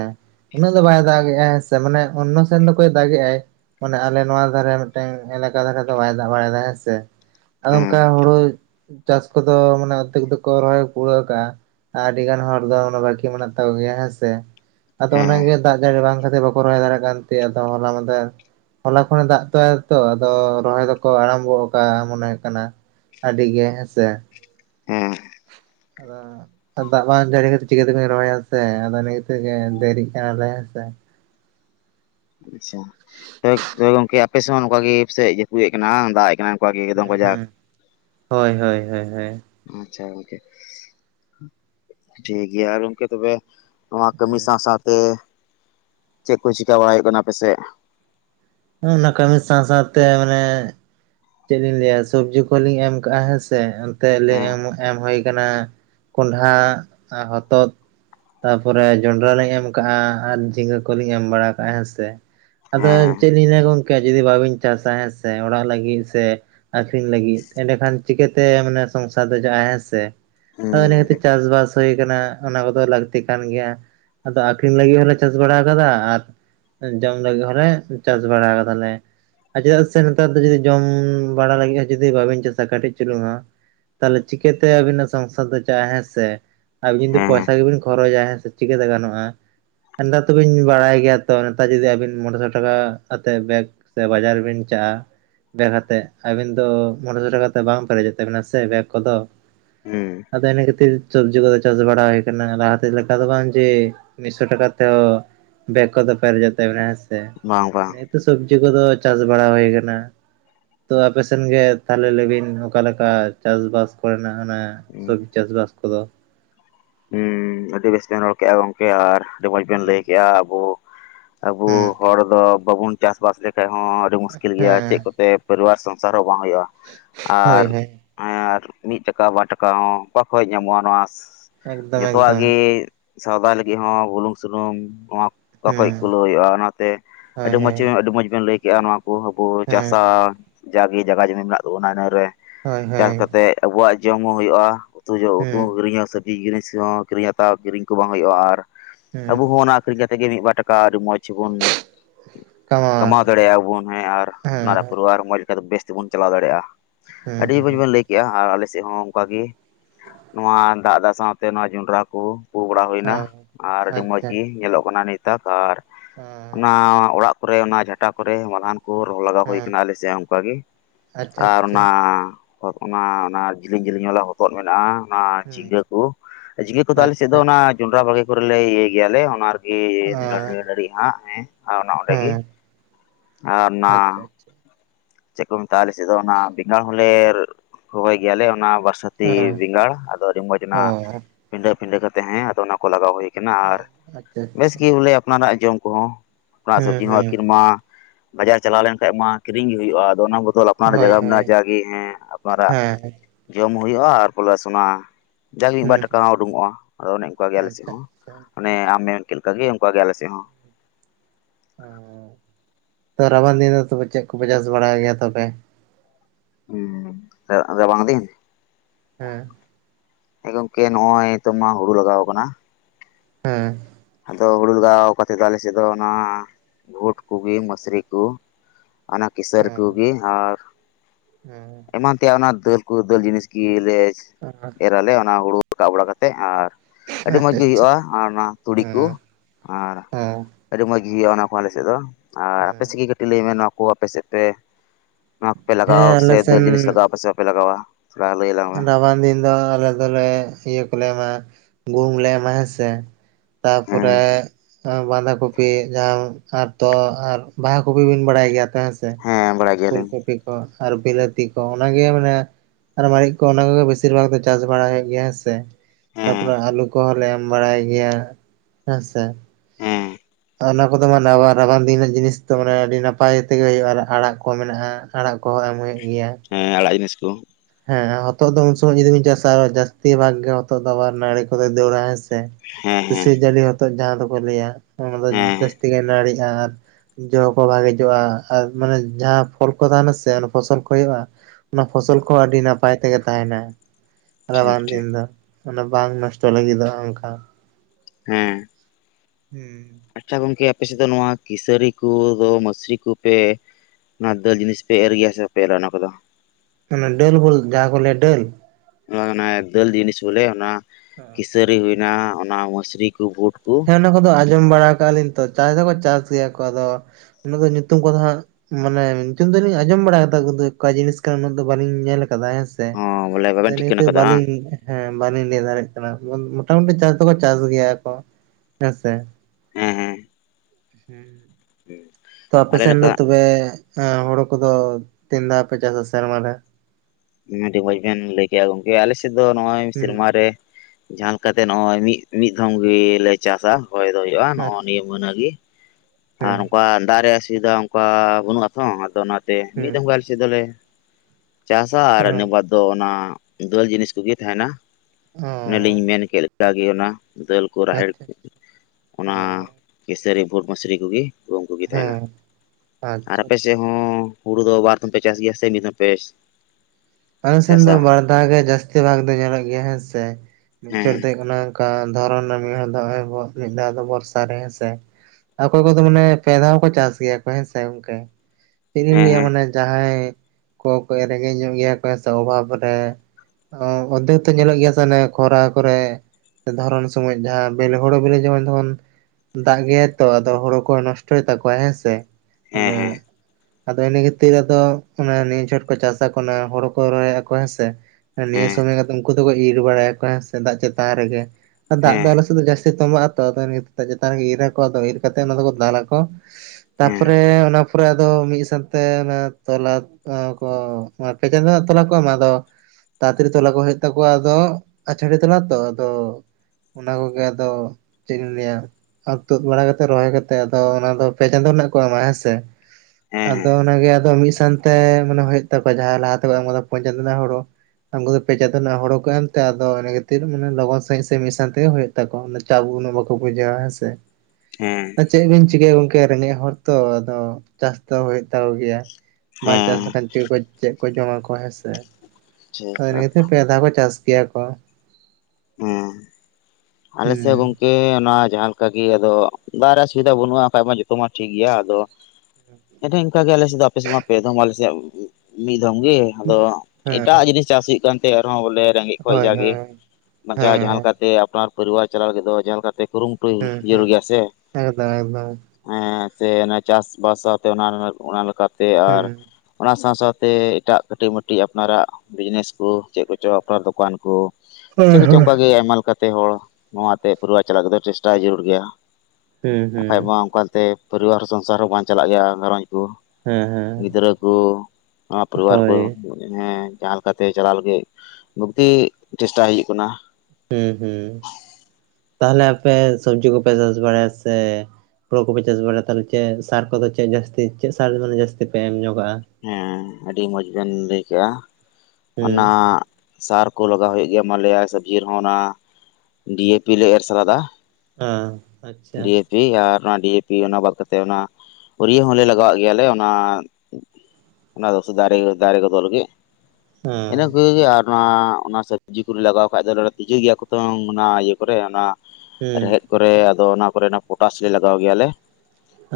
ᱩᱱᱟᱹᱜ ᱫᱚ ᱵᱟᱭ ᱫᱟᱜ ᱮᱫᱟ ᱦᱮᱸ ᱥᱮ ᱢᱟᱱᱮ ᱚᱱᱱᱚ ᱥᱮᱱ ᱫᱚᱠᱚᱭ ᱫᱟᱜ ᱮᱫᱟᱭ ᱢᱟᱱᱮ ᱟᱞᱮ ᱱᱚᱣᱟ ᱫᱷᱟᱨᱮ ᱢᱤᱫᱴᱮᱱ ᱮᱞᱟᱠᱟ ᱫᱷᱟᱨᱮ ᱫᱚ ᱵᱟᱭ ᱫᱟᱜ ᱵᱟᱲᱟᱭᱮᱫᱟ ᱦᱮᱸ ᱥᱮ ᱟᱫᱚ ᱦᱮᱸ ᱚᱱᱠᱟ ᱦᱩᱲᱩ ᱪᱟᱥ ᱠᱚᱫᱚ ᱢᱟᱱᱮ ᱚᱛᱫᱷᱮᱠ ᱫᱚ ᱠᱚ ᱨᱚᱦᱚᱭ ᱠᱩᱲᱟᱹᱣ ᱠᱟᱜᱼᱟ᱾ ᱟᱹᱰᱤ ᱜᱟᱱ ᱦᱚᱲ ᱫᱚ ᱵᱟᱠᱤ ᱢᱮᱱᱟᱜ ᱛᱟᱠᱚ ᱜᱮᱭᱟ ᱦᱮᱸᱥᱮ ᱟᱫᱚ ᱦᱮᱸ ᱚᱱᱟᱜᱮ ᱫᱟᱜ ᱡᱟᱹᱲᱤ ᱵᱟᱝ [unintelligible] ᱟᱫᱚ ᱦᱚᱞᱟ ᱢᱟᱦᱫᱮᱨ ᱦᱚᱞᱟ ᱠᱷᱚᱱᱮ ᱫᱟᱜ ᱛᱟᱭᱛᱚ ᱟᱫᱚ ᱨᱚᱦᱚᱭ ᱫᱚᱠᱚ ᱟᱨᱟᱢᱵᱚ ᱟᱠᱟᱫ ᱢᱚᱱᱮ ᱦᱩᱭᱩᱜ ᱠᱟᱱᱟ ᱟᱹᱰᱤ ᱜᱮ ᱦᱮᱸᱥᱮ ᱦᱮᱸ ᱟᱫᱚ ᱫᱟᱜ ᱵᱟᱝ ᱡᱟᱲᱤ [unintelligible] ᱨᱚᱦᱭᱟ ᱥᱮ ᱟᱫᱚ ᱫᱷᱮᱨᱤ ᱠᱟᱱᱟᱞᱮ ᱥᱮ ᱟᱪᱪᱷᱟ ᱮ ᱮ ᱜᱚᱝᱠᱮ ᱟᱯᱮᱥᱮᱫ ᱦᱚᱸ ᱱᱚᱝᱠᱟ ᱜᱮ ᱡᱟᱹᱯᱩᱮᱫ ᱟᱠᱟᱱᱟ ᱫᱟᱜ ᱠᱟᱱᱟ ᱚᱱᱠᱟ ᱜᱮ ᱮᱠᱫᱚᱢ ᱦᱩᱸ ᱠᱟᱡᱟᱠ ᱦᱩᱸ ᱦᱳᱭ ᱦᱳᱭ ᱦᱳᱭ ᱦᱳᱭ ᱟᱪᱪᱷᱟ ᱜᱚᱝᱠᱮ ᱴᱷᱤᱠ ᱜᱮᱭᱟ ᱜᱚᱝᱠᱮ ᱛᱚᱵᱮ ᱱᱚᱣᱟ ᱠᱟᱹᱢᱤ ᱦᱩᱸ ᱥᱟᱶ ᱥᱟᱶᱛᱮ ᱪᱮᱫ ᱠᱚ ᱪᱤᱠᱟᱹ ᱵᱟᱲᱟᱭ ᱦᱩᱭᱩᱜ ᱠᱟᱱᱟ ᱟᱯᱮᱥᱮᱫ ᱚᱱᱟ ᱠᱟᱹᱢᱤ ᱥᱟᱶ ᱥᱟᱶᱛᱮ ᱢᱟᱱᱮ ᱪᱮᱫ ᱞᱤᱧ ᱞᱟᱹᱭᱟ ᱥᱚᱵᱽᱡᱤ ᱠᱚᱞᱤᱧ ᱮᱢ ᱠᱟᱜᱼᱟ ᱦᱮᱸᱥᱮ ᱚᱱᱛᱮ ᱞᱤᱧ ᱦᱮᱸ ᱮᱢ ᱦᱩᱭ ᱠᱟᱱᱟ᱾ ᱠᱚᱸᱰᱦᱟ ᱦᱚᱛᱚᱫ ᱛᱟᱯᱚᱨᱮ ᱡᱚᱱᱰᱨᱟ ᱞᱤᱧ ᱮᱢ ᱠᱟᱜᱼᱟ ᱟᱨ ᱡᱷᱤᱸᱜᱟᱹ ᱠᱚᱞᱤᱧ ᱮᱢ ᱵᱟᱲᱟ ᱠᱟᱜᱼᱟ ᱦᱮᱸ ᱥᱮ ᱟᱫᱚ ᱦᱮᱸ ᱪᱮᱫ ᱞᱤᱧ ᱞᱟᱹᱭᱟ ᱜᱚᱝᱠᱮ ᱡᱩᱫᱤ ᱵᱟᱵᱤᱱ ᱪᱟᱥᱟ ᱦᱮᱸ ᱥᱮ ᱚᱲᱟᱜ ᱞᱟᱹᱜᱤᱫ ᱥᱮ ᱟᱠᱷᱨᱤᱧ ᱞᱟᱹᱜᱤᱫ ᱮᱸᱰᱮ ᱠᱷᱟᱱ ᱪᱤᱠᱟᱹᱛᱮ ᱢᱟᱱᱮ ᱥᱚᱝᱥᱟᱨ ᱫᱚ ᱪᱟ ᱟ ᱦᱮᱸ ᱥᱮ ᱱᱚᱜᱼᱚᱭ ᱱᱤᱭᱮ ᱦᱩᱸ ᱛᱮ ᱪᱟᱥᱵᱟᱥ ᱦᱩᱭ ᱠᱟᱱᱟ ᱚᱱᱟ ᱠᱚᱫᱚ ᱞᱟᱹᱠᱛᱤ ᱠᱟᱱ ᱜᱮᱭᱟ ᱟᱫᱚ ᱟᱠᱷᱨᱤᱧ ᱞᱟᱹᱜᱤᱫ ᱦᱚᱸᱞᱮ ᱪᱟᱥ ᱵᱟᱲᱟ ᱟᱠᱟᱫᱟ ᱟᱨ ᱡᱚᱢ ᱞᱟᱹᱜᱤᱫ ᱦᱚᱞᱮ ᱪᱟᱥ ᱵᱟᱲᱟ ᱟᱠᱟᱫᱟᱞᱮ ᱟᱨ ᱪᱮᱫᱟᱜ ᱥᱮ ᱱᱮᱛᱟᱨ ᱫᱚ ᱡᱫᱤ ᱡᱚᱢ ᱵᱟᱲᱟ ᱞᱟᱹᱜᱤᱫ ᱦᱚ ᱡᱩᱫᱤ ᱵᱟᱵᱤᱱ ᱪᱟᱥᱟ ᱠᱟᱹᱴᱤᱡ ᱪᱩᱞᱩᱝ ᱦᱚᱸ ᱛᱟᱦᱚᱞᱮ ᱪᱤᱠᱟᱹᱛᱮ ᱟᱵᱤᱱᱟᱜ ᱥᱚᱝᱥᱟᱨ ᱫᱚ ᱪᱟᱼᱟ ᱦᱮᱸ ᱥᱮ ᱟᱵᱤᱱ ᱫᱚ ᱦᱮᱸ ᱯᱚᱭᱥᱟ ᱜᱮᱵᱤᱱ ᱠᱷᱚᱨᱚᱪᱟ ᱦᱮᱸ ᱥᱮ ᱪᱤᱠᱟᱹᱛᱮ ᱜᱟᱱᱚᱜᱼᱟ᱾ [unintelligible] ᱛᱚᱵᱤᱱ ᱵᱟᱲᱟᱭ ᱜᱮᱭᱟ ᱛᱚ ᱱᱮᱛᱟᱨ ᱡᱩᱫᱤ ᱟᱵᱤᱱ ᱢᱚᱲᱮ ᱥᱚ ᱴᱟᱠᱟ ᱠᱟᱛᱮᱫ ᱵᱮᱜ ᱥᱮ ᱵᱟᱡᱟᱨ ᱵᱮᱱ ᱪᱟᱜᱼᱟ [unintelligible] ᱛᱮᱜ ᱟᱹᱵᱤᱱ ᱫᱚ ᱢᱚᱬᱮ ᱥᱚ ᱴᱟᱠᱟ ᱛᱮ ᱵᱟᱝ ᱯᱮᱨᱮᱡᱚᱜ ᱛᱟᱵᱤᱱᱟ ᱥᱮ ᱵᱮᱜᱽ ᱠᱚᱫᱚ ᱦᱮᱸ ᱟᱫᱚ ᱤᱱᱟᱹ ᱠᱷᱟᱹᱛᱤᱨ ᱥᱚᱵᱡᱤ ᱠᱚᱫᱚ ᱪᱟᱥ ᱵᱟᱲᱟ ᱦᱩᱭ ᱟᱠᱟᱱᱟ ᱞᱟᱦᱟᱛᱮ ᱞᱮᱠᱟ ᱫᱚ ᱵᱟᱝ ᱡᱮ ᱢᱤᱫ ᱥᱚ ᱴᱟᱠᱟ ᱛᱮ ᱦᱚ ᱵᱮᱜᱽ ᱠᱚᱫᱚ ᱯᱮᱨᱮᱡᱚᱡ ᱭᱟᱵᱮᱱᱟ ᱦᱮᱸᱥᱮ ᱵᱟᱝ ᱵᱟᱝ ᱱᱮᱛᱩ ᱥᱚᱵᱽᱡᱤ ᱠᱚᱫᱚ ᱪᱟᱥ ᱵᱟᱲᱟ ᱦᱩᱭ ᱟᱠᱟᱱᱟ᱾ ᱛᱚ ᱟᱯᱮ ᱥᱮᱱ ᱜᱮ ᱛᱟᱦᱚᱞᱮ ᱞᱟᱹᱭᱵᱤᱱ ᱚᱠᱟ ᱞᱮᱠᱟ ᱪᱟᱥᱵᱟᱥ ᱠᱚᱨᱮᱱᱟᱜ ᱚᱱᱟ ᱦᱩᱸ ᱥᱟᱵᱽ ᱪᱟᱥ ᱵᱟᱥ ᱠᱚᱫᱚ ᱦᱩᱸ ᱟᱹᱰᱤ ᱵᱮᱥ ᱵᱮᱱ ᱨᱚᱲ ᱠᱮᱫᱼᱟ ᱜᱚᱝᱠᱮ ᱟᱨ ᱟᱹᱰᱤ ᱢᱚᱸᱡᱽ ᱵᱮᱱ ᱦᱩᱸ ᱞᱟᱹᱭ ᱠᱮᱜᱼᱟ ᱟᱵᱚ ᱟᱵᱩ ᱦᱩᱸ ᱦᱚᱲ ᱫᱚ ᱵᱟᱵᱚᱱ ᱪᱟᱥ ᱵᱟᱥ ᱞᱮᱠᱷᱟᱡ ᱦᱚᱸ ᱟᱹᱰᱤ ᱢᱩᱥᱠᱤᱞ ᱜᱮᱭᱟ ᱪᱮᱫ ᱦᱮᱸ ᱠᱚᱛᱮ? ᱯᱚᱨᱤᱵᱟᱨ ᱥᱚᱝᱥᱟᱨ ᱦᱚᱸ ᱵᱟᱝ ᱦᱩᱭᱩᱜᱼᱟ, ᱦᱳᱭ ᱟᱨ ᱦᱳᱭ ᱟᱨ ᱢᱤᱫ ᱴᱟᱠᱟ ᱵᱟᱨ ᱴᱟᱠᱟ ᱦᱚᱸ ᱚᱠᱟ ᱠᱷᱚᱡ ᱧᱟᱢᱚᱜᱼᱟ ᱱᱚᱶᱟ ᱮᱠᱫᱚᱢ ᱡᱚᱛᱚ ᱣᱟᱜ ᱮᱠᱫᱚᱢ ᱜᱮ ᱥᱟᱣᱫᱟ ᱞᱟᱹᱜᱤᱫ ᱦᱚᱸ ᱵᱩᱞᱩᱝ ᱥᱩᱱᱩᱢ ᱱᱚᱶᱟ ᱠᱚ ᱚᱠᱚᱭ ᱦᱩᱸ ᱠᱚᱞᱤ ᱦᱩᱭᱩᱜᱼᱟ ᱚᱱᱟᱛᱮ ᱦᱳᱭ ᱟᱹᱰᱤ ᱢᱚᱸᱡᱽ ᱦᱳᱭ ᱟᱹᱰᱤ ᱢᱚᱸᱡᱽ ᱵᱮᱱ ᱞᱟᱹᱭ ᱠᱮᱫᱼᱟ ᱱᱚᱶᱟ ᱩᱱᱠᱩ ᱦᱚᱸᱵᱚ ᱦᱮᱸ ᱪᱟᱥᱟ ᱡᱟᱜᱮ ᱡᱟᱜᱟ ᱡᱩᱢᱤ ᱢᱮᱱᱟᱜ ᱛᱟᱵᱚᱱᱟ ᱤᱱᱟᱹ ᱨᱮ, ᱦᱳᱭ ᱪᱟᱥ ᱦᱳᱭ ᱠᱟᱛᱮᱜ ᱟᱵᱚᱣᱟᱜ ᱡᱚᱢ ᱦᱚᱸ ᱦᱩᱭᱩᱜᱼᱟ ᱩᱛᱩ ᱡᱚ ᱩᱛᱩ ᱦᱩᱸ ᱠᱤᱨᱤᱧ ᱦᱚᱸ ᱥᱮ ᱡᱤᱱᱤᱥ ᱦᱚᱸ ᱠᱤᱨᱤᱧ ᱦᱟᱛᱟᱣ ᱠᱤᱨᱤᱧ ᱠᱚ ᱵᱟᱝ ᱦᱩᱭᱩᱜᱼᱟ ᱟᱨ ᱦᱩᱸ ᱟᱵᱚ ᱦᱚᱸ ᱚᱱᱟ ᱟᱠᱷᱨᱤᱧ ᱠᱟᱛᱮ ᱜᱮ ᱢᱤᱫ ᱵᱟᱨ ᱴᱟᱠᱟ ᱟᱹᱰᱤ ᱢᱚᱸᱡᱽ ᱵᱚᱱ ᱠᱟᱢᱟᱣᱟ ᱠᱟᱢᱟᱣ ᱫᱟᱲᱮᱭᱟᱜᱼᱟ ᱵᱩᱱ ᱟᱨ ᱟᱯᱱᱟᱨᱟᱜ ᱦᱮᱸ ᱯᱚᱨᱤᱵᱟᱨ ᱢᱚᱸᱡᱽ ᱵᱮᱥ ᱛᱮᱵᱚᱱ ᱪᱟᱞᱟᱣ ᱫᱟᱲᱮᱭᱟᱜᱼᱟ ᱦᱩᱸ ᱟᱹᱰᱤ ᱦᱩᱸ ᱢᱚᱸᱡᱽ ᱵᱮᱱ ᱞᱟᱹᱭ ᱠᱮᱜ-ᱟ ᱟᱨ ᱟᱞᱮ ᱥᱮᱫ ᱦᱚᱸ ᱚᱱᱠᱟᱜ ᱜᱮ ᱱᱚᱶᱟ ᱫᱟᱜ ᱫᱟᱜ ᱥᱟᱶᱛᱮ ᱱᱚᱶᱟ ᱡᱚᱸᱰᱨᱟ ᱯᱩ ᱯᱩ ᱵᱟᱲᱟ ᱦᱩᱭᱱᱟ ᱦᱳᱭ ᱟᱨ ᱟᱹᱰᱤ ᱢᱚᱸᱡᱽ ᱟᱪᱪᱷᱟ ᱜᱮ ᱧᱮᱞᱚᱜ ᱠᱟᱱᱟ ᱱᱮᱛᱟᱜ ᱟᱨ ᱚᱱᱟ ᱦᱮᱸ ᱚᱲᱟᱜ ᱠᱚᱨᱮ ᱚᱱᱟ ᱡᱷᱟᱴᱟ ᱠᱚᱨᱮ ᱢᱟᱞᱦᱟᱱ ᱠᱚᱨ ᱞᱟᱜᱟᱣ ᱦᱩᱭᱩ ᱦᱮᱸ ᱟᱠᱟᱱᱟ ᱟᱞᱮ ᱥᱮᱫ ᱚᱱᱠᱟ ᱜᱮ ᱟᱪᱪᱷᱟ ᱟᱨ ᱟᱪᱪᱷᱟ ᱚᱱᱟ ᱚᱱᱟ ᱚᱱᱟ ᱡᱮᱞᱮᱧ ᱡᱮᱞᱤᱧ ᱣᱟᱞᱟ ᱦᱚᱛᱚᱫ ᱢᱮᱱᱟᱜᱼᱟ ᱚᱱᱟ ᱦᱩᱸ ᱡᱷᱤᱸᱜᱟᱹ ᱡᱷᱤᱸᱜᱟᱹ ᱠᱚᱫᱚ ᱟᱞᱮ ᱥᱮᱫ ᱫᱚ ᱟᱪᱪᱷᱟ ᱚᱱᱟ ᱡᱚᱱᱰᱽᱨᱟ ᱵᱟᱲᱜᱮ ᱠᱚᱨᱮ ᱞᱮ ᱤᱭᱟᱹ ᱜᱮᱭᱟᱞᱮ ᱚᱱᱟ ᱚᱸ [unintelligible] ᱦᱟᱸᱜ ᱦᱮᱸ ᱟᱨ ᱚᱱᱮ ᱚᱸᱰᱮ ᱜᱮ ᱦᱮᱸ ᱟᱨ ᱚᱱᱟ ᱟᱪᱪᱷᱟ ᱟᱪᱪᱷᱟ ᱪᱮᱫ ᱠᱚ ᱢᱮᱛᱟᱜᱼᱟ ᱟᱞᱮ ᱥᱮᱫ ᱫᱚ ᱚᱱᱟ ᱵᱮᱝᱜᱟᱲ ᱦᱚᱞᱮ ᱨᱚᱦᱚᱭ ᱜᱮᱭᱟ ᱞᱮ ᱚᱱᱟ ᱵᱟ. ᱨᱥᱟ. ᱛ ᱦᱮᱸ ᱵᱮᱝᱜᱟᱲ ᱟᱹᱰᱤ ᱢᱚᱸᱡᱽ ᱮᱱᱟ ᱚ ᱯᱤᱸᱰᱟᱹ ᱯᱤᱸᱰᱟᱹ ᱠᱚᱛᱮ ᱦᱮᱸ ᱟᱫᱚ ᱚᱱᱟ ᱠᱚ ᱞᱟᱜᱟᱣ ᱦᱩᱭᱩᱜ ᱟᱨ ᱟᱪᱪᱷᱟ ᱵᱮᱥ ᱟᱪᱪᱷᱟ ᱜᱮ ᱵᱚᱞᱮ ᱟᱯᱱᱟᱨᱟᱜ ᱡᱚᱢ ᱠᱚᱦᱚᱸ ᱚᱲᱟᱜ ᱦᱩᱸ ᱥᱚᱵᱽᱡᱤ ᱦᱚᱸ ᱦᱩᱸ ᱟᱠᱷᱤᱨ ᱢᱟ ᱵᱟᱡᱟᱨ ᱪᱟᱞᱟᱣ ᱞᱮᱱᱠᱟᱱ ᱢᱟ ᱠᱤᱨᱤᱧ ᱜᱤ ᱦᱩᱭᱩᱜᱼᱟᱫᱚ ᱚᱱᱟ ᱵᱚᱫᱚᱞ ᱟᱯ ᱟᱯᱱᱟᱨ ᱦᱳᱭ ᱡᱟᱭᱜᱟ ᱦᱳᱭ ᱢᱮᱱᱟᱜᱼᱟ ᱡᱟᱜᱮ ᱦᱮᱸ ᱟᱯᱱᱟᱨᱟᱜ ᱦᱮᱸ ᱡᱚᱢ ᱦᱩᱭᱩᱜᱼᱟ ᱟᱨ ᱯᱮᱞᱟᱥ ᱚᱱᱟ ᱡᱟᱜᱮ ᱢᱤᱫ ᱵᱟᱨ ᱦᱩᱸ ᱴᱟᱠᱟ ᱦᱩᱸ ᱦᱚᱸ ᱩᱰᱩᱝᱚᱜᱼᱟ ᱟᱫᱚ ᱚᱱᱮ ᱚᱱᱠᱟ ᱜᱮ ᱟᱞᱮ ᱥᱮᱫ ᱟᱪᱪᱷᱟ ᱦᱚᱸ ᱟᱪᱪᱷᱟ ᱚᱱᱮ ᱟᱢ ᱢᱮᱢ ᱪᱮᱫ ᱞᱮᱠᱟ ᱜᱮ ᱚᱱᱠᱟ ᱜᱮ ᱟᱞᱮ ᱥᱮᱫ ᱦᱚᱸ ᱛᱚ ᱨᱟᱵᱟᱝ ᱫᱤᱱ ᱫᱚ ᱛᱚ ᱵᱮ ᱪᱮᱫ ᱠᱚᱯᱮ ᱪᱟᱥ ᱵᱟᱲᱟᱭ ᱜᱮᱭᱟ ᱛᱚᱵᱮ? ᱦᱟᱺ ᱨᱟᱵᱟᱝ ᱫᱤᱱ ᱦᱮᱸ ᱦᱮᱸ ᱜᱚᱝᱠᱮ ᱱᱚᱜ ᱚᱭ ᱛᱚ ᱦᱩᱲᱩ ᱞᱟᱜᱟᱣ ᱟᱠᱟᱱᱟ᱾ ᱦᱮᱸ ᱟᱫᱚ ᱦᱩᱲᱩ ᱞᱟᱜᱟᱣ ᱠᱟᱛᱮ ᱫᱚ ᱟᱞᱮ ᱥᱮᱫ ᱫᱚ ᱚᱱᱟ ᱵᱷᱩᱴ ᱠᱚᱜᱮ ᱢᱟᱥᱨᱤ ᱠᱚ ᱚᱱᱟ ᱠᱤᱥᱟᱹᱨ ᱦᱮᱸ ᱠᱚᱜᱮ ᱟᱨ ᱮᱢᱟᱱ ᱛᱮᱭᱟᱜ ᱚᱱᱟ ᱫᱟᱹᱞ ᱠᱩ ᱫᱟᱹᱞ ᱡᱤᱱᱤᱥ ᱜᱮ ᱦᱮᱸ ᱮᱨ ᱞᱮ ᱚᱱᱟ ᱦᱩᱲᱩ ᱨᱟᱠᱟᱵ ᱵᱟᱲᱟ ᱠᱟᱛᱮᱫ ᱟᱨ ᱟᱪᱪᱷᱟ ᱟᱹᱰᱤ ᱢᱚᱡᱽ ᱜᱮ ᱟᱪᱪᱷᱟ ᱦᱩᱭᱩᱜᱼᱟ ᱟᱨ ᱚᱱᱟ ᱛᱩᱲᱤ ᱠᱚ ᱦᱮᱸ ᱟᱨ ᱦᱮᱸ ᱟᱹᱰᱤ ᱢᱚᱡᱽ ᱜᱮ ᱦᱩᱭᱩᱜᱼᱟ ᱚᱱᱟ ᱠᱚ ᱟᱞᱮ ᱥᱮᱫ ᱫᱚ ᱟᱨ ᱟᱯᱮ ᱦᱮᱸ ᱥᱮᱫ ᱜᱮ ᱠᱟᱹᱴᱤᱡ ᱞᱟᱹᱭ ᱢᱮ ᱱᱚᱶᱟ ᱠᱚ ᱟᱯᱮ ᱥᱮᱫ ᱯᱮ ᱚᱱᱟ ᱠᱚᱯᱮ ᱞᱟᱜᱟᱣ ᱦᱮᱸ ᱥᱮ ᱟᱞᱮ ᱥᱮᱱ ᱫᱟᱹᱞ ᱡᱤᱱᱤᱥ ᱞᱟᱜᱟᱣ ᱟ ᱥᱮ ᱵᱟᱯᱮ ᱞᱟᱜᱟᱣ-ᱟ ᱛᱷᱚᱲᱟ ᱞᱟᱹᱭ ᱟᱞᱟᱝ ᱢᱮ ᱨᱟᱵᱟᱝ ᱫᱤᱱ ᱫᱚ ᱟᱞᱮ ᱫᱚᱞᱮ ᱤᱭᱟᱹ ᱠᱚᱞᱮ ᱮᱢᱟ ᱜᱩᱦᱩᱢ ᱞᱮ ᱮᱢᱟ ᱦᱮᱸᱥᱮ ᱛᱟ ᱦᱮᱸ ᱯᱚᱨᱮ ᱵᱟᱸᱫᱷᱟ ᱠᱚᱯᱤ ᱡᱟᱦᱟᱸ ᱟᱨ ᱛᱚ ᱟᱨ ᱵᱟᱦᱟ ᱠᱚᱯᱤ ᱵᱤᱱ ᱵᱟᱲᱟᱭ ᱜᱮᱭᱟ ᱛᱚ ᱦᱮᱸᱥᱮ? ᱦᱮᱸ ᱵᱟᱲᱟᱭ ᱯᱷᱩᱞ ᱜᱮᱭᱟᱞᱤᱧ ᱠᱚᱵᱤ ᱠᱚ ᱟᱨ ᱵᱤᱞᱟᱹᱛᱤ ᱠᱚ ᱚᱱᱟ ᱜᱮ ᱢᱟᱱᱮ ᱟᱨ ᱢᱟᱨᱮ ᱚᱱᱟ ᱠᱚᱜᱮ ᱵᱮᱥᱤᱨ ᱵᱷᱟᱜᱽ ᱫᱚ ᱪᱟᱥ ᱵᱟᱲᱟ ᱦᱩᱭᱩᱜ ᱜᱮᱭᱟ ᱦᱮᱸ ᱥᱮ ᱛᱟ ᱦᱮᱸ ᱯᱚᱨᱮ ᱟᱞᱩ ᱠᱚᱦᱚᱸ ᱞᱮᱢ ᱵᱟᱲᱟᱭ ᱜᱮᱭᱟ ᱦᱮᱸᱥᱮ ᱦᱮᱸ ᱚᱱᱟ ᱠᱚᱫᱚ ᱢᱟᱱᱮ ᱟᱵᱟᱨ ᱨᱟᱵᱟᱝ ᱫᱤᱱ ᱨᱮᱱᱟᱜ ᱡᱤᱱᱤᱥ ᱛᱚ ᱢᱟᱱᱮ ᱟᱹᱰᱤ ᱱᱟᱯᱟᱭ ᱛᱮᱜᱮ ᱦᱩᱭᱩᱜᱼᱟ ᱟᱲᱟᱜ ᱠᱚ ᱢᱮᱱᱟᱜᱼᱟ ᱟᱲᱟᱜ ᱠᱚᱦᱚᱸ ᱮᱨ ᱦᱩᱭᱩᱜ ᱜᱮᱭᱟ ᱦᱮᱸ ᱟᱲᱟᱜ ᱡᱤᱱᱤᱥ ᱠᱚ ᱦᱮᱸ ᱦᱚᱛᱚᱫ ᱫᱚ ᱩᱱ ᱥᱚᱢᱚᱭ ᱡᱩᱫᱤ ᱵᱤᱱ ᱪᱟᱥᱟ ᱡᱟᱹᱥᱛᱤ ᱵᱷᱟᱜ ᱜᱮ ᱦᱚᱛᱚᱫ ᱫᱚ ᱟᱵᱟᱨ ᱱᱟᱲᱤ ᱠᱚᱫᱚᱭ ᱫᱟᱹᱲᱟ ᱦᱮᱸᱥᱮ ᱦᱮᱸ ᱦᱮᱸ ᱥᱤᱥᱤᱨ ᱡᱟᱹᱞᱤ ᱦᱚᱛᱚᱫ ᱡᱟᱦᱟᱸ ᱫᱚᱠᱚ ᱞᱟᱹᱭᱟ ᱚᱱᱟ ᱫᱚ ᱦᱮᱸ ᱡᱟᱹᱥᱛᱤ ᱜᱮ ᱱᱟᱹᱲᱤᱜᱼᱟ ᱟᱨ ᱡᱚ ᱠᱚ ᱵᱷᱟᱜᱮ ᱡᱚᱜᱼᱟ ᱟᱨ ᱢᱟᱱᱮ ᱡᱟᱦᱟᱸ ᱯᱷᱚᱞ ᱠᱚ ᱛᱟᱦᱮᱱᱟ ᱥᱮ ᱚᱱᱟ ᱯᱷᱚᱥᱚᱞ ᱠᱚ ᱦᱩᱭᱩᱜᱼᱟ ᱚᱱᱟ ᱯᱷᱚᱥᱚᱞ ᱠᱚᱦᱚᱸ ᱟᱹᱰᱤ ᱱᱟᱯᱟᱭ ᱛᱮᱜᱮ ᱛᱟᱦᱮᱱᱟ ᱴᱷᱤᱠ ᱨᱟᱵᱟᱝ ᱫᱤᱱ ᱴᱷᱤᱠ ᱫᱚ ᱢᱟᱱᱮ ᱵᱟᱝ ᱱᱚᱥᱴᱚ ᱞᱟᱜᱤᱫᱚᱜ-ᱟ ᱚᱱᱠᱟ ᱦᱮᱸ ᱦᱩᱸ ᱟᱪᱪᱷᱟ ᱜᱚᱝᱠᱮ ᱟᱯᱮᱥᱮᱫ ᱫᱚ ᱱᱚᱣᱟ ᱠᱤᱥᱟᱹᱨᱤ ᱠᱚ ᱫᱚ ᱢᱟᱥᱨᱤ ᱠᱚᱯᱮ ᱚᱱᱟ ᱫᱟᱹᱞ ᱡᱤᱱᱤᱥ ᱯᱮ ᱮᱨ ᱜᱮᱭᱟ ᱥᱮ ᱵᱟᱯᱮ ᱮᱨᱟ ᱚᱱᱟ ᱠᱚᱫᱚ ᱢᱟᱱᱮ ᱰᱟᱹᱞ ᱜᱳᱞ ᱡᱟᱦᱟᱸ ᱠᱚ ᱞᱟᱹᱭᱟ ᱰᱟᱹᱞ ᱵᱟᱝ ᱚᱱᱮ ᱫᱟᱹᱞ ᱡᱤᱱᱤᱥ ᱵᱚᱞᱮ ᱚᱱᱟ ᱠᱤᱥᱟᱹᱨᱤ ᱚᱱᱟ ᱢᱟᱥᱨᱤ ᱠᱚ ᱵᱷᱩᱴ ᱠᱚ ᱦᱮᱸ ᱚᱱᱟ ᱠᱚᱫᱚ ᱟᱸᱡᱚᱢ ᱵᱟᱲᱟ ᱠᱟᱜᱼᱟ ᱞᱤᱧ ᱛᱚ ᱪᱟᱥ ᱫᱚᱠᱚ ᱪᱟᱥ ᱜᱮᱭᱟ ᱠᱚ ᱟᱫᱚ ᱩᱱᱟᱹᱜ ᱫᱚ ᱧᱩᱛᱩᱢ ᱠᱚᱫᱚ ᱦᱟᱸᱜ ᱢᱟᱱᱮ ᱧᱩᱛᱩᱢ ᱫᱚᱞᱤᱧ ᱟᱸᱡᱚᱢ ᱵᱟᱲᱟ ᱟᱠᱟᱫᱟ ᱠᱤᱱᱛᱩ ᱚᱠᱟ ᱡᱤᱱᱤᱥ ᱴᱟᱜ ᱩᱱᱟᱹᱜ ᱫᱚ ᱵᱟᱹᱞᱤᱧ ᱧᱮᱞ ᱟᱠᱟᱫᱟ ᱦᱮᱸ ᱥᱮ ᱦᱚᱸ ᱵᱚᱞᱮ ᱛᱮ ᱟᱫᱚ ᱵᱟᱵᱮᱱ ᱱᱤᱛ ᱴᱷᱤᱠᱟᱹᱱ ᱦᱚᱸ ᱟᱠᱟᱫᱟ ᱵᱟᱝ ᱵᱟᱹᱞᱤᱧ ᱦᱮᱸ ᱵᱟᱹᱞᱤᱧ ᱞᱟᱹᱭ ᱫᱟᱲᱮᱭᱟᱜ ᱠᱟᱱᱟ ᱢᱚᱴᱟ ᱢᱩᱴᱤ ᱪᱟᱥ ᱫᱚᱠᱚ ᱪᱟᱥ ᱜᱮᱭᱟ ᱠᱚ ᱦᱮᱸᱥᱮ ᱦᱮᱸ ᱦᱮᱸ ᱦᱩᱸ ᱛᱚ ᱟᱯᱮ ᱟᱞᱮ ᱥᱮᱱ ᱫᱚ ᱞᱮᱠᱟ ᱛᱚᱵᱮ ᱦᱩᱲᱩ ᱠᱚᱫᱚ ᱛᱤᱱ ᱫᱷᱟᱣ ᱯᱮ ᱪᱟᱥᱫᱟ ᱥᱮᱨᱢᱟ ᱨᱮ ᱟᱹᱰᱤ ᱢᱚᱡ ᱵᱮᱱ ᱞᱟᱹᱭ ᱠᱮᱜ-ᱟ ᱜᱚᱝᱠᱮ ᱟᱞᱮ ᱥᱮᱫ ᱫᱚ ᱱᱚᱜ-ᱚᱭ ᱦᱩᱸ ᱥᱮᱨᱢᱟ ᱨᱮ ᱡᱟᱦᱟᱸ ᱞᱮᱠᱟᱛᱮ ᱱᱚᱜ-ᱚᱭ ᱢᱤᱫ ᱢᱤᱫ ᱫᱷᱚᱢ ᱜᱮᱞᱮ ᱪᱟᱥᱟ ᱦᱳᱭ ᱫᱚ ᱦᱳᱭᱳᱜᱼᱟ ᱱᱚᱜᱼᱚ ᱟᱪᱪᱷᱟ ᱱᱤᱭᱟᱹ ᱢᱟᱹᱱᱟᱹ ᱜᱮ ᱟᱨ ᱦᱮᱸ ᱱᱚᱝᱠᱟ ᱫᱟᱜ ᱨᱮᱭᱟᱜ ᱚᱥᱩᱵᱤᱫᱷᱟ ᱚᱱᱠᱟ ᱵᱟᱹᱱᱩᱜᱼᱟ ᱛᱷᱚ ᱟᱫᱚ ᱚᱱᱟᱛᱮ ᱢᱤᱫ ᱦᱮᱸ ᱫᱚᱢ ᱜᱟᱱ ᱜᱟᱱ ᱥᱤᱫᱷᱟᱹ ᱞᱟᱹᱭ [inaudible] [inaudible] ᱟᱨ ᱚ ᱤᱱᱟᱹ ᱵᱟᱫᱽ ᱫᱚ ᱚᱱᱟ ᱫᱟᱹᱞ ᱡᱤᱱᱤᱥ ᱠᱚᱜᱮ ᱛᱟᱦᱮᱱᱟ ᱚ ᱚᱱᱮ ᱞᱤᱧ ᱢᱮᱱ ᱠᱮᱫ ᱞᱮᱠᱟ ᱜᱮ ᱚᱱᱟ ᱫᱟᱹᱞ ᱠᱚ ᱨᱟᱦᱮᱲ ᱟᱪᱪᱷᱟ ᱠᱚ ᱚᱱᱟ ᱚ ᱠᱤᱥᱟᱹᱨᱤ ᱵᱷᱩᱴ ᱢᱟᱥᱨᱤ ᱠᱚᱜᱮ ᱜᱩᱦᱩᱢ ᱠᱚᱜᱮ ᱛᱟᱦᱮᱱᱟ, ᱦᱮᱸ ᱟᱨ ᱟᱪᱪᱷᱟ ᱟᱯᱮ ᱟᱪᱪᱷᱟ ᱥᱮᱫ ᱦᱚᱸᱻ ᱦᱩᱲᱩ ᱫᱚ ᱵᱟᱨ ᱫᱷᱚᱢ ᱯᱮ ᱪᱟᱥ ᱜᱮᱭᱟ ᱥᱮ ᱢᱤᱫ ᱫᱷᱚᱢ ᱯᱮ ᱟᱞᱮ ᱥᱮᱱ ᱫᱚ ᱪᱟᱥᱟ ᱵᱟᱨ ᱫᱷᱟᱣ ᱜᱮ ᱡᱟᱹᱥᱛᱤ ᱵᱷᱟᱜᱽ ᱫᱚ ᱧᱮᱞᱚᱜ ᱜᱮᱭᱟ ᱦᱮᱸ ᱥᱮ ᱢᱤᱫ ᱦᱮᱸ ᱪᱷᱚᱴ ᱫᱚ ᱦᱩᱭᱩᱜ ᱠᱟᱱᱟ ᱚᱱᱠᱟ ᱫᱷᱚᱨᱚᱱ ᱨᱮ ᱢᱤᱫ ᱦᱚᱲ ᱫᱚ ᱱᱚᱜᱼᱚᱭ ᱢᱤᱫ ᱫᱷᱟᱣ ᱫᱚ ᱵᱚᱨᱥᱟ ᱨᱮ ᱦᱮᱸᱥᱮ᱾ ᱚᱠᱚᱭ ᱠᱚᱫᱚ ᱢᱟᱱᱮ ᱯᱮ ᱫᱷᱟᱣ ᱦᱚᱸᱠᱚ ᱪᱟᱥ ᱜᱮᱭᱟ ᱠᱚ ᱦᱮᱸ ᱥᱮ ᱜᱚᱝᱠᱮ ᱪᱮᱫ ᱤᱧ ᱦᱮᱸ ᱞᱟᱹᱭᱟ ᱦᱮᱸ ᱢᱟᱱᱮ ᱡᱟᱦᱟᱸᱭ ᱠᱚ ᱨᱮᱸᱜᱮᱡ ᱧᱚᱜ ᱜᱮᱭᱟ ᱠᱚ ᱥᱮ ᱚᱵᱷᱟᱵ ᱨᱮ ᱚᱸᱻ ᱚᱨᱫᱫᱷᱮᱠ ᱛᱚ ᱧᱮᱞᱚᱜ ᱜᱮᱭᱟ ᱥᱮ ᱚᱱᱮ ᱠᱷᱚᱨᱟ ᱠᱚᱨᱮ ᱫᱷᱚᱨᱚᱱ ᱥᱚᱢᱚᱭ ᱡᱟᱦᱟᱸ ᱵᱮᱞ ᱦᱩᱲᱩ ᱵᱮᱞᱮ ᱡᱚᱢᱮ ᱫᱚ ᱵᱚᱱ ᱫᱟᱜ ᱜᱮᱭᱟᱭ ᱛᱚ ᱟᱫᱚ ᱦᱳᱲᱳ ᱠᱚᱭ ᱱᱚᱥᱴᱚᱭ ᱛᱟᱠᱚᱣᱟ ᱦᱮᱸ ᱥᱮ ᱚᱱᱮ ᱦᱮᱸ ᱟᱫᱚ ᱤᱱᱟᱹ ᱠᱷᱟᱹᱛᱤᱨ ᱟᱫᱚ ᱚᱱᱮ ᱱᱤᱭᱟᱹ ᱪᱷᱚᱴ ᱠᱚ ᱪᱟᱥᱟᱠᱚ ᱚᱱᱮ ᱦᱳᱲᱳ ᱨᱚᱦᱚᱭᱮᱫ ᱟᱠᱚ ᱦᱮᱸ ᱥᱮ ᱱᱤᱭᱟᱹ ᱦᱮᱸ ᱥᱚᱢᱚᱭ ᱜᱮᱛᱮ ᱩᱱᱠᱩ ᱫᱚᱠᱚ ᱤᱨ ᱵᱟᱲᱟᱭᱟᱠᱚ ᱦᱮᱸ ᱥᱮ ᱫᱟᱜ ᱪᱮᱛᱟᱱ ᱨᱮᱜᱮ ᱫᱟᱜ ᱫᱚ ᱦᱮᱸ ᱟᱞᱮ ᱥᱮᱫ ᱫᱚ ᱡᱟᱹᱥᱼ ᱛᱚᱵᱟᱜᱼᱟ ᱟᱫᱚ ᱤᱱᱟᱹ ᱫᱟᱜ ᱪᱮᱛᱟᱱ ᱨᱮᱜᱮᱡ ᱤᱨ ᱟᱠᱚ, ᱟᱫᱚ ᱤᱨ ᱠᱟᱛᱮ ᱚᱱᱟ ᱫᱚᱠᱚ ᱫᱟᱞ ᱟᱠᱚ ᱦᱮᱸ ᱛᱟᱯᱚᱨᱮ ᱚᱱᱟᱯᱚᱨᱮ ᱟᱫᱚ ᱢᱤᱫ ᱥᱟᱶᱛᱮ ᱚᱱᱟ ᱛᱚᱞᱟ ᱠᱚ [inaudible] ᱛᱚᱞᱟ ᱠᱚ ᱮᱢᱟ ᱟᱫᱚ ᱛᱟᱲᱟ ᱛᱟᱹᱲᱤ ᱛᱚᱞᱟ ᱠᱚ ᱦᱩᱭᱩᱜ ᱛᱟᱠᱚᱣᱟ ᱟᱫᱚ ᱟᱪᱷᱟᱹᱲᱤ ᱛᱚᱞᱟ ᱛᱚ ᱟᱫᱚ ᱚᱱᱟ ᱠᱚᱜᱮ ᱟᱫᱚ ᱪᱮᱫ ᱤᱧ ᱞᱟᱹᱭᱟ ᱟᱨ ᱛᱩᱫ ᱵᱟᱲᱟ ᱠᱟᱛᱮ ᱨᱚᱦᱚᱭ ᱠᱟᱛᱮᱫ ᱟᱫᱚ ᱚᱱᱟᱫᱚ ᱯᱮ ᱪᱟᱸᱫᱳ ᱨᱮᱱᱟᱜ ᱠᱚ ᱮᱢᱟ ᱦᱮᱸ ᱥᱮ ᱦᱮᱸ ᱟᱫᱚ ᱚᱱᱟᱜᱮ ᱟᱫᱚ ᱢᱤᱫ ᱥᱟᱶᱛᱮᱻ ᱢᱟᱱᱮ ᱦᱩᱭᱩᱜ ᱛᱟᱠᱚᱣᱟ ᱡᱟᱦᱟᱸᱭ ᱞᱟᱦᱟ ᱛᱮᱠᱚ ᱮᱢ ᱠᱟᱫᱟ ᱯᱚᱧᱪᱟᱭᱮᱛ ᱨᱮᱱᱟᱜ ᱦᱩᱲᱩ ᱩᱝᱠᱩ ᱫᱚ ᱯᱮ ᱪᱟᱸᱫᱚ ᱨᱮᱱᱟᱜ ᱦᱳᱲᱳ ᱠᱚ ᱮᱢ ᱛᱮ ᱟᱫᱚ ᱤᱱᱟ ᱠᱷᱟᱹᱛᱤᱨ ᱢᱟᱱᱮ ᱞᱚᱜᱚᱱ ᱥᱟᱺᱦᱤᱡ ᱥᱮ ᱢᱤᱫ ᱥᱟᱶ ᱛᱮ ᱦᱩᱭᱩᱜ [inaudible] ᱪᱟᱵ ᱩᱱᱟᱹᱜ ᱵᱟᱠᱚ ᱵᱩᱡᱟᱹᱣᱟ ᱦᱮᱸ ᱥᱮ᱾ ᱦᱮᱸ ᱪᱮᱫ ᱵᱤᱱ ᱪᱤᱠᱟᱹᱭᱟ ᱜᱚᱝᱠᱮ ᱨᱮᱸᱜᱮᱡ ᱦᱚᱲ ᱛᱚ ᱟᱫᱚ ᱪᱟᱥ ᱛᱚ ᱦᱩᱭᱩᱜ ᱛᱟᱠᱚ ᱜᱮᱭᱟ ᱵᱟᱝ ᱪᱟᱥ ᱦᱮᱸ ᱞᱮᱠᱷᱟᱱ ᱪᱮᱬ ᱠᱚ ᱪᱮᱫ ᱠᱚ ᱡᱚᱢᱟ ᱦᱮᱸ ᱥᱮ ᱴᱷᱤᱠ ᱟᱫᱚ ᱤᱱᱟᱹ ᱠᱷᱟᱹᱛᱤᱨ ᱯᱮ ᱫᱷᱟ ᱵᱚ ᱪᱟᱥ ᱜᱮᱭᱟ ᱠᱚ᱾ ᱦᱮᱸ ᱟᱞᱮ ᱥᱮᱫ ᱦᱩᱸ ᱜᱚᱝ ᱮ ᱚᱱᱟ ᱡᱟᱦᱟᱸ ᱞᱮᱠᱮ ᱜᱤ ᱟᱫᱚ ᱫᱟᱜ ᱨᱮᱭᱟᱜ ᱥᱩᱵᱤᱫᱷᱟ ᱵᱟᱹᱱᱩᱜᱼᱟ᱾ ᱟᱯᱮᱭᱟᱜ ᱢᱟ ᱡᱷᱚᱛᱚ ᱢᱟ ᱴᱷᱤᱠ ᱜᱮᱭᱟ ᱟᱫᱚ ᱦᱮᱸ ᱛᱚ ᱤᱱᱠᱟᱹ ᱜᱮ ᱟᱞᱮᱥᱮᱫ ᱫᱚ ᱟᱯᱮᱥᱮᱫ ᱢᱟ ᱯᱮ ᱫᱷᱚᱢ ᱟᱞᱮᱥᱮᱫ ᱢᱤᱫ ᱫᱷᱚᱢ ᱜᱮ ᱟᱫᱚ ᱦᱮᱸ ᱮᱴᱟᱜ ᱡᱤᱱᱤᱥ ᱪᱟᱥ ᱦᱩᱭᱩᱜ ᱠᱟᱱᱛᱮ ᱟᱨᱦᱚᱸ ᱵᱚᱞᱮ ᱨᱮᱸᱜᱮᱡ ᱠᱷᱚᱡ ᱦᱳᱭ ᱡᱟᱜᱮ ᱦᱳᱭ ᱵᱟᱧᱪᱟᱣ ᱡᱟᱦᱟᱸ ᱦᱮᱸ ᱞᱮᱠᱟᱛᱮ ᱟᱯᱱᱟᱨ ᱯᱚᱨᱤᱵᱟᱨ ᱪᱟᱞᱟᱣ ᱞᱟᱹᱜᱤᱫ ᱫᱚ ᱡᱟᱦᱟᱸ ᱞᱮᱠᱟᱛᱮ ᱠᱩᱨᱩᱢᱩᱴᱩ ᱦᱩᱸ ᱡᱷᱟᱞ ᱜᱮᱭᱟ ᱥᱮ ᱮᱠᱫᱚᱢ ᱮᱠᱫᱚᱢ ᱾ ᱦᱮᱸ, ᱥᱮ ᱚᱱᱟ ᱪᱟᱥᱼᱵᱟᱥ ᱥᱟᱶᱛᱮ, [unintelligible] ᱚᱱᱟ ᱞᱮᱠᱟᱛᱮ ᱟᱨ ᱦᱩᱸ ᱚᱱᱟ ᱥᱟᱶ ᱥᱟᱶᱛᱮ ᱮᱴᱟᱜ ᱠᱟᱹᱴᱤᱡ ᱢᱟᱹᱴᱤᱡ ᱟᱯᱱᱟᱨᱟᱜ ᱵᱤᱡᱽᱱᱮᱥ ᱠᱩ ᱪᱮᱫ ᱠᱚᱪᱚ ᱟᱯᱱᱟᱨ ᱫᱚᱠᱟᱱ ᱠᱚ ᱦᱳᱭ ᱪᱮᱜ ᱠᱚᱪᱚ ᱦᱳᱭ ᱚᱝᱼᱠᱟ ᱜᱮ ᱟᱭᱢᱟ ᱞᱮᱠᱟᱛᱮ ᱦᱚᱲ ᱱᱚᱣᱟᱛᱮ ᱯᱩᱨᱣᱟ ᱪᱟᱞᱟ ᱠᱟᱛᱮ ᱴᱮᱥᱴᱟᱭ ᱡᱟᱹᱨᱩᱲ ᱜᱮᱭᱟ᱾ ᱦᱩᱸ ᱦᱩᱸ ᱟᱡ ᱵᱟ ᱚᱱᱠᱟ ᱛᱮ ᱯᱚᱨᱤᱵᱟᱨ ᱥᱚᱝᱥᱟᱨ ᱦᱚᱸ ᱵᱟᱝ ᱪᱟᱞᱟᱜ ᱜᱮᱭᱟ ᱜᱷᱟᱨᱚᱸᱡᱽ ᱠᱩ-ᱼ ᱦᱮᱸ ᱦᱮᱸ ᱜᱤᱫᱽᱨᱟᱹ ᱠᱚ ᱟᱸᱻ ᱯᱚᱨᱤᱵᱟᱨ ᱠᱚ ᱦᱳᱭ ᱦᱮᱸ ᱡᱟᱦᱟᱸ ᱞᱮᱠᱟᱛᱮ ᱪᱟᱞᱟᱣ ᱞᱟᱹᱜᱤᱫ ᱵᱷᱩᱠᱛᱤᱜ ᱪᱮᱥᱴᱟᱭ ᱦᱩᱭᱩᱜ ᱠᱟᱱᱟ ᱦᱩᱸ ᱦᱩᱸ ᱛᱟᱦᱞᱮ ᱟᱯᱮ ᱥᱚᱵᱡᱤ ᱠᱚᱯᱮ ᱪᱟᱥ ᱵᱟᱲᱟᱭᱟ ᱥᱮ ᱦᱩᱲᱳ ᱠᱚᱯᱮ ᱪᱟᱥ ᱵᱟᱲᱟ ᱛᱟᱦᱚᱞᱮ ᱪᱮᱜ ᱥᱟᱨ ᱠᱚᱫᱚ ᱪᱮᱜ ᱡᱟᱹᱥᱛᱤ ᱪᱮᱜ ᱥᱟᱨ ᱢᱟᱱᱮ ᱡᱟᱹᱥᱛᱤ ᱯᱮ ᱮᱢ ᱧᱚᱜᱟᱜ-ᱟ? ᱦᱮᱸ ᱟᱹᱰᱤ ᱢᱚᱸᱡᱽ ᱵᱮᱱ ᱞᱟᱹᱭ ᱠᱟᱜᱼᱟ ᱚᱱᱟᱻ ᱦᱩᱸ ᱥᱟᱨ ᱠᱚ ᱞᱟᱜᱟᱣ ᱦᱳᱭᱳᱜ ᱜᱮᱭᱟ ᱦᱚᱸ ᱚᱱᱟ ᱰᱤ ᱮ ᱯᱤ ᱞᱮ ᱮᱨ ᱥᱟᱨ ᱟᱫᱟ᱾ ᱟᱻ ᱟᱪᱪᱷᱟ᱾ ᱯᱤ, ᱟᱨ ᱚᱱᱟ ᱰᱤ ᱮ ᱯᱤ ᱚᱱᱟ ᱵᱟᱛ ᱠᱟᱛᱮ ᱚᱱᱟ᱾ ᱚᱨᱭᱳ ᱦᱚᱸᱞᱮ ᱦᱩᱸ ᱞᱟᱜᱟᱣᱟ-ᱜ ᱜᱮᱭᱟᱞᱮ ᱚᱱᱟ ᱚᱱᱟ ᱫᱚ ᱥᱩᱫᱩ ᱫᱟᱨᱮ, ᱫᱟᱨᱮ ᱜᱚᱫᱚᱜ ᱞᱟᱜᱤᱜ, ᱤᱱᱟᱹ ᱦᱮᱸ ᱠᱚᱜᱮ ᱟᱨ ᱱᱚᱣᱟ ᱚᱱᱟ ᱥᱚᱵᱽᱡᱤ ᱠᱚᱞᱮ ᱞᱟᱜᱟᱣ ᱠᱟᱜ ᱫᱚᱞᱮ ᱛᱤᱡᱩᱭ ᱜᱮᱭᱟ ᱠᱚᱛᱚ ᱚᱱᱟ ᱤᱭᱟᱹ ᱠᱚᱨᱮ ᱚᱱᱟ ᱦᱩᱸ ᱨᱮᱦᱮᱫ ᱠᱚᱨᱮ ᱟᱫᱚ ᱚᱱᱟ ᱠᱚᱨᱮ ᱱᱟᱦ ᱯᱚᱴᱟᱥ ᱞᱮ ᱞᱟᱜᱟᱣ ᱜᱮᱭᱟᱞᱮ ᱾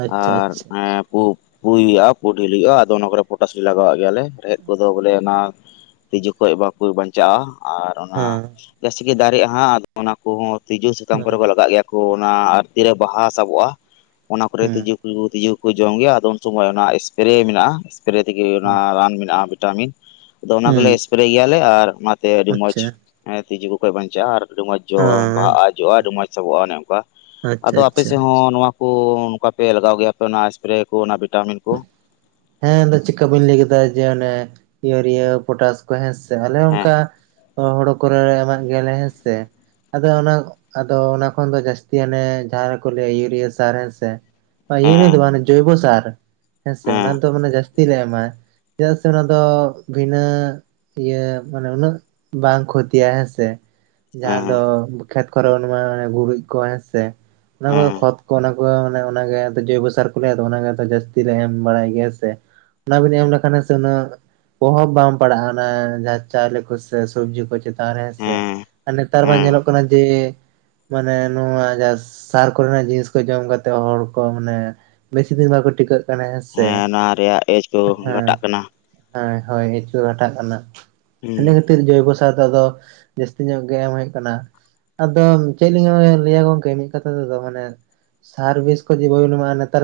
ᱟᱪᱪᱷᱟ ᱟᱨ ᱟᱪᱪᱷᱟ ᱯᱩ ᱯᱩᱭ ᱦᱩᱭᱩᱜ-ᱟ ᱯᱩ ᱰᱷᱤᱞ ᱦᱩᱭᱩᱜ-ᱟ ᱟᱫᱚ ᱚᱱᱟ ᱠᱚᱨᱮ ᱯᱚᱴᱟᱥ ᱞᱟᱜᱟᱣᱟᱜ ᱜᱮᱭᱟᱞᱮ᱾ ᱨᱮᱦᱮᱫ ᱠᱚᱫᱚ ᱵᱚᱞᱮ ᱚᱱᱟ [inaudible] ᱛᱤᱡᱩ ᱠᱷᱚᱡ ᱵᱟᱠᱚ ᱵᱟᱧᱪᱟᱜ-ᱟ ᱟᱨ ᱚᱱᱟ ᱦᱮᱸ ᱡᱟᱹᱥᱛᱤ ᱜᱤ ᱫᱟᱨᱤᱜ-ᱟ ᱦᱟᱸᱜ ᱟᱨ ᱚᱱᱟ ᱠᱩᱦᱚᱸ ᱛᱤᱡᱩ ᱥᱟᱠᱟᱢ ᱠᱚᱨᱮ ᱦᱮᱸ ᱠᱚ ᱞᱟᱜᱟᱜ ᱜᱮᱭᱟ ᱾ ᱠᱩ ᱚᱱᱟ ᱟᱨ ᱛᱤᱨᱮ ᱵᱟᱦᱟ ᱥᱟᱵᱚᱜ-ᱟ ᱚᱱᱟ ᱠᱚᱨᱮ ᱦᱮᱸ ᱛᱤᱡᱩ ᱦᱩᱲᱩ ᱛᱤᱡᱩ ᱠᱚ ᱡᱚᱢ ᱜᱮᱭᱟ ᱟᱫᱚ ᱩᱱ ᱥᱚᱢᱚᱭ ᱚᱱᱟ ᱮᱥᱯᱮᱨᱮ ᱢᱮᱱᱟᱜ-ᱟ ᱾ ᱯᱮᱨᱮ ᱛᱮᱜᱮ ᱚᱱᱟ ᱦᱩᱸ ᱨᱟᱱ ᱢᱮᱱᱟᱜ-ᱟ ᱵᱷᱤᱴᱟᱢᱤᱱ ᱟᱫᱚ ᱚᱱᱟ ᱠᱚᱞᱮ ᱦᱩᱸ ᱥᱯᱮᱨᱮ ᱜᱮᱭᱟᱞᱮ ᱟᱨ ᱛᱮ ᱟᱹᱰᱤ ᱢᱚᱸᱡᱽ ᱟᱪᱪᱷᱟ ᱮ ᱛᱤᱡᱩ ᱠᱚ ᱯᱮ ᱵᱟᱧᱪᱟᱜ-ᱟ ᱟᱨ ᱟᱹᱰᱤ ᱢᱚᱸᱡᱽ ᱡᱚ ᱦᱮᱸ ᱵᱟᱦᱟᱜ-ᱟ ᱡᱚᱜ-ᱟ ᱟᱹᱰᱤ ᱢᱚᱸᱡᱽ ᱥᱟᱵᱚᱜ-ᱟ ᱚᱱᱮ ᱚᱱᱠᱟ ᱟᱪᱪᱷᱟ ᱟᱫᱚ ᱟᱯᱮ ᱟᱪᱪᱷᱟ ᱥᱮᱫ ᱦᱚᱸ ᱱᱚᱣᱟ ᱠᱚ ᱱᱚᱝᱠᱟ ᱯᱮ ᱞᱟᱜᱟᱣ ᱜᱮᱭᱟᱯᱮ ᱚᱱᱟ ᱮᱥᱯᱨᱮ ᱠᱚ ᱚᱱᱟ ᱵᱷᱤᱴᱟᱢᱤᱱ ᱠᱚ᱾ ᱦᱮᱸ ᱮᱱ ᱫᱚ ᱪᱮᱠᱟ ᱵᱤᱱ ᱞᱟᱹᱭ ᱠᱮᱫᱟ ᱡᱮ ᱚᱱᱮ ᱤᱭᱩᱨᱤᱭᱟ ᱯᱚᱴᱟᱥ ᱠᱚ ᱦᱮᱸ ᱥ ᱟᱞᱮ ᱦᱮᱸ ᱚᱱᱠᱟ ᱦᱳᱲᱳ ᱠᱚᱨᱮ ᱮᱢᱟᱜ ᱜᱮᱭᱟᱞᱮ ᱦᱮᱸ ᱥᱮ ᱾ ᱟᱫᱚ ᱚᱱᱟ ᱟᱫᱚ ᱚᱱᱟ ᱠᱷᱚᱱ ᱫᱚ ᱡᱟᱹᱥᱛᱤᱭᱟᱱᱮ ᱡᱟᱦᱟᱸ ᱨᱮᱠᱚ ᱞᱟᱹᱭᱟ ᱤᱭᱩᱨᱤᱭᱟ ᱥᱟᱨ ᱦᱮᱸ ᱥᱮ ᱾ ᱤᱭᱩᱨᱤᱭᱟ ᱦᱮᱸ ᱫᱚ ᱵᱟᱝ ᱢᱟᱱᱮ ᱡᱚᱭᱵᱚ ᱥᱟᱨ ᱦᱮᱸ ᱥᱮ ᱚᱱᱟ ᱫᱚ ᱢᱟᱱᱮ ᱡᱟᱹᱥᱛᱤ ᱞᱮ ᱮᱢᱟ ᱪᱮᱫᱟᱜ ᱥᱮ ᱚᱱᱟ ᱫᱚ ᱵᱷᱤᱱᱟᱹ᱾ ᱤᱭᱟᱹ ᱢᱟᱱᱮ ᱩᱱᱟᱹᱜ ᱵᱟᱝ ᱠᱷᱚᱛᱤᱭᱟ ᱦᱮᱸᱥᱮ᱾ ᱡᱟᱦᱟᱸ ᱦᱮᱸ ᱫᱚ ᱠᱷᱮᱛ ᱠᱚᱨᱮ ᱚᱱᱮᱢᱟ ᱜᱩᱨᱤᱡ ᱠᱚ ᱦᱮᱸᱥᱮ ᱚᱱᱟ ᱠᱚ ᱦᱮᱸ ᱠᱷᱚᱛ ᱠᱚ ᱚᱱᱮ ᱵᱟᱝ ᱚᱱᱮ ᱚᱱᱟ ᱜᱮ ᱡᱚᱭᱵᱚ ᱥᱟᱨ ᱠᱚ ᱞᱟᱹᱭᱟ ᱚᱱᱟ ᱜᱮ ᱡᱟᱹᱥᱛᱤ ᱨᱮ ᱮᱢ ᱵᱟᱲᱟᱭ ᱜᱮᱭᱟ ᱥᱮ [inaudible] ᱚᱱᱟ ᱵᱤᱱ ᱮᱢ ᱞᱮᱠᱷᱟᱱ ᱩᱱᱟᱹᱜ ᱯᱚᱦᱚᱵ ᱵᱟᱝᱢ ᱯᱟᱲᱟᱜ-ᱟ ᱚᱱᱟ ᱡᱟᱦᱟᱸ ᱪᱟᱣᱞᱤ ᱠᱚ ᱥᱮ ᱥᱚᱵᱡᱤ ᱠᱚ ᱪᱮᱛ ᱟᱨ ᱦᱮᱸᱥᱮ ᱦᱮᱸ ᱟᱨ ᱱᱮᱛᱟᱨ ᱢᱟ ᱦᱮᱸ ᱧᱮᱞᱚᱜ ᱠᱟᱱᱟ ᱡᱮ ᱢᱟᱱᱮ ᱱᱚᱣᱟ ᱡᱟ ᱥᱟᱨ ᱠᱚᱨᱮᱱᱟᱜ ᱡᱤᱱᱤᱥ ᱠᱚ ᱡᱚᱢ ᱠᱟᱛᱮᱫ ᱦᱚᱲ ᱠᱚ ᱢᱟᱱᱮ ᱵᱮᱥᱤ ᱫᱤᱱ ᱵᱟᱠᱚ ᱴᱤᱠᱟᱹᱜ ᱠᱟᱱᱟ ᱦᱮᱸ ᱥᱮ ᱚᱱᱟ ᱨᱮᱭᱟᱜ ᱮᱡᱽ ᱠᱚ [unintelligible] ᱦᱟᱸ ᱜᱷᱟᱴᱟᱜ ᱠᱟᱱᱟ ᱦᱚᱭ ᱦᱚᱭ ᱤᱪᱩ ᱜᱷᱟᱴᱟᱜ ᱠᱟᱱᱟ ᱦᱩᱸ [unintelligible] ᱡᱚᱭᱵᱚᱥᱟᱨ ᱫᱚ ᱟᱫᱚ ᱡᱟᱹᱥᱛᱤ ᱧᱚᱜ ᱜᱮ ᱮᱢ ᱦᱩᱭᱩᱜ ᱠᱟᱱᱟ ᱾ ᱟᱫᱚᱢ ᱪᱮᱫ ᱞᱤᱧ ᱞᱟᱹᱭᱟ ᱜᱚᱝᱠᱮ ᱢᱤᱫ ᱠᱟᱛᱷᱟ ᱛᱮᱫᱚ ᱢᱟᱱᱮ ᱥᱟᱨ ᱵᱤᱥ ᱠᱚ ᱡᱩᱫᱤ ᱵᱟᱢ. ᱵᱤᱱ ᱮᱢᱟᱜ-ᱟ ᱱᱮᱛᱟᱨᱟᱜ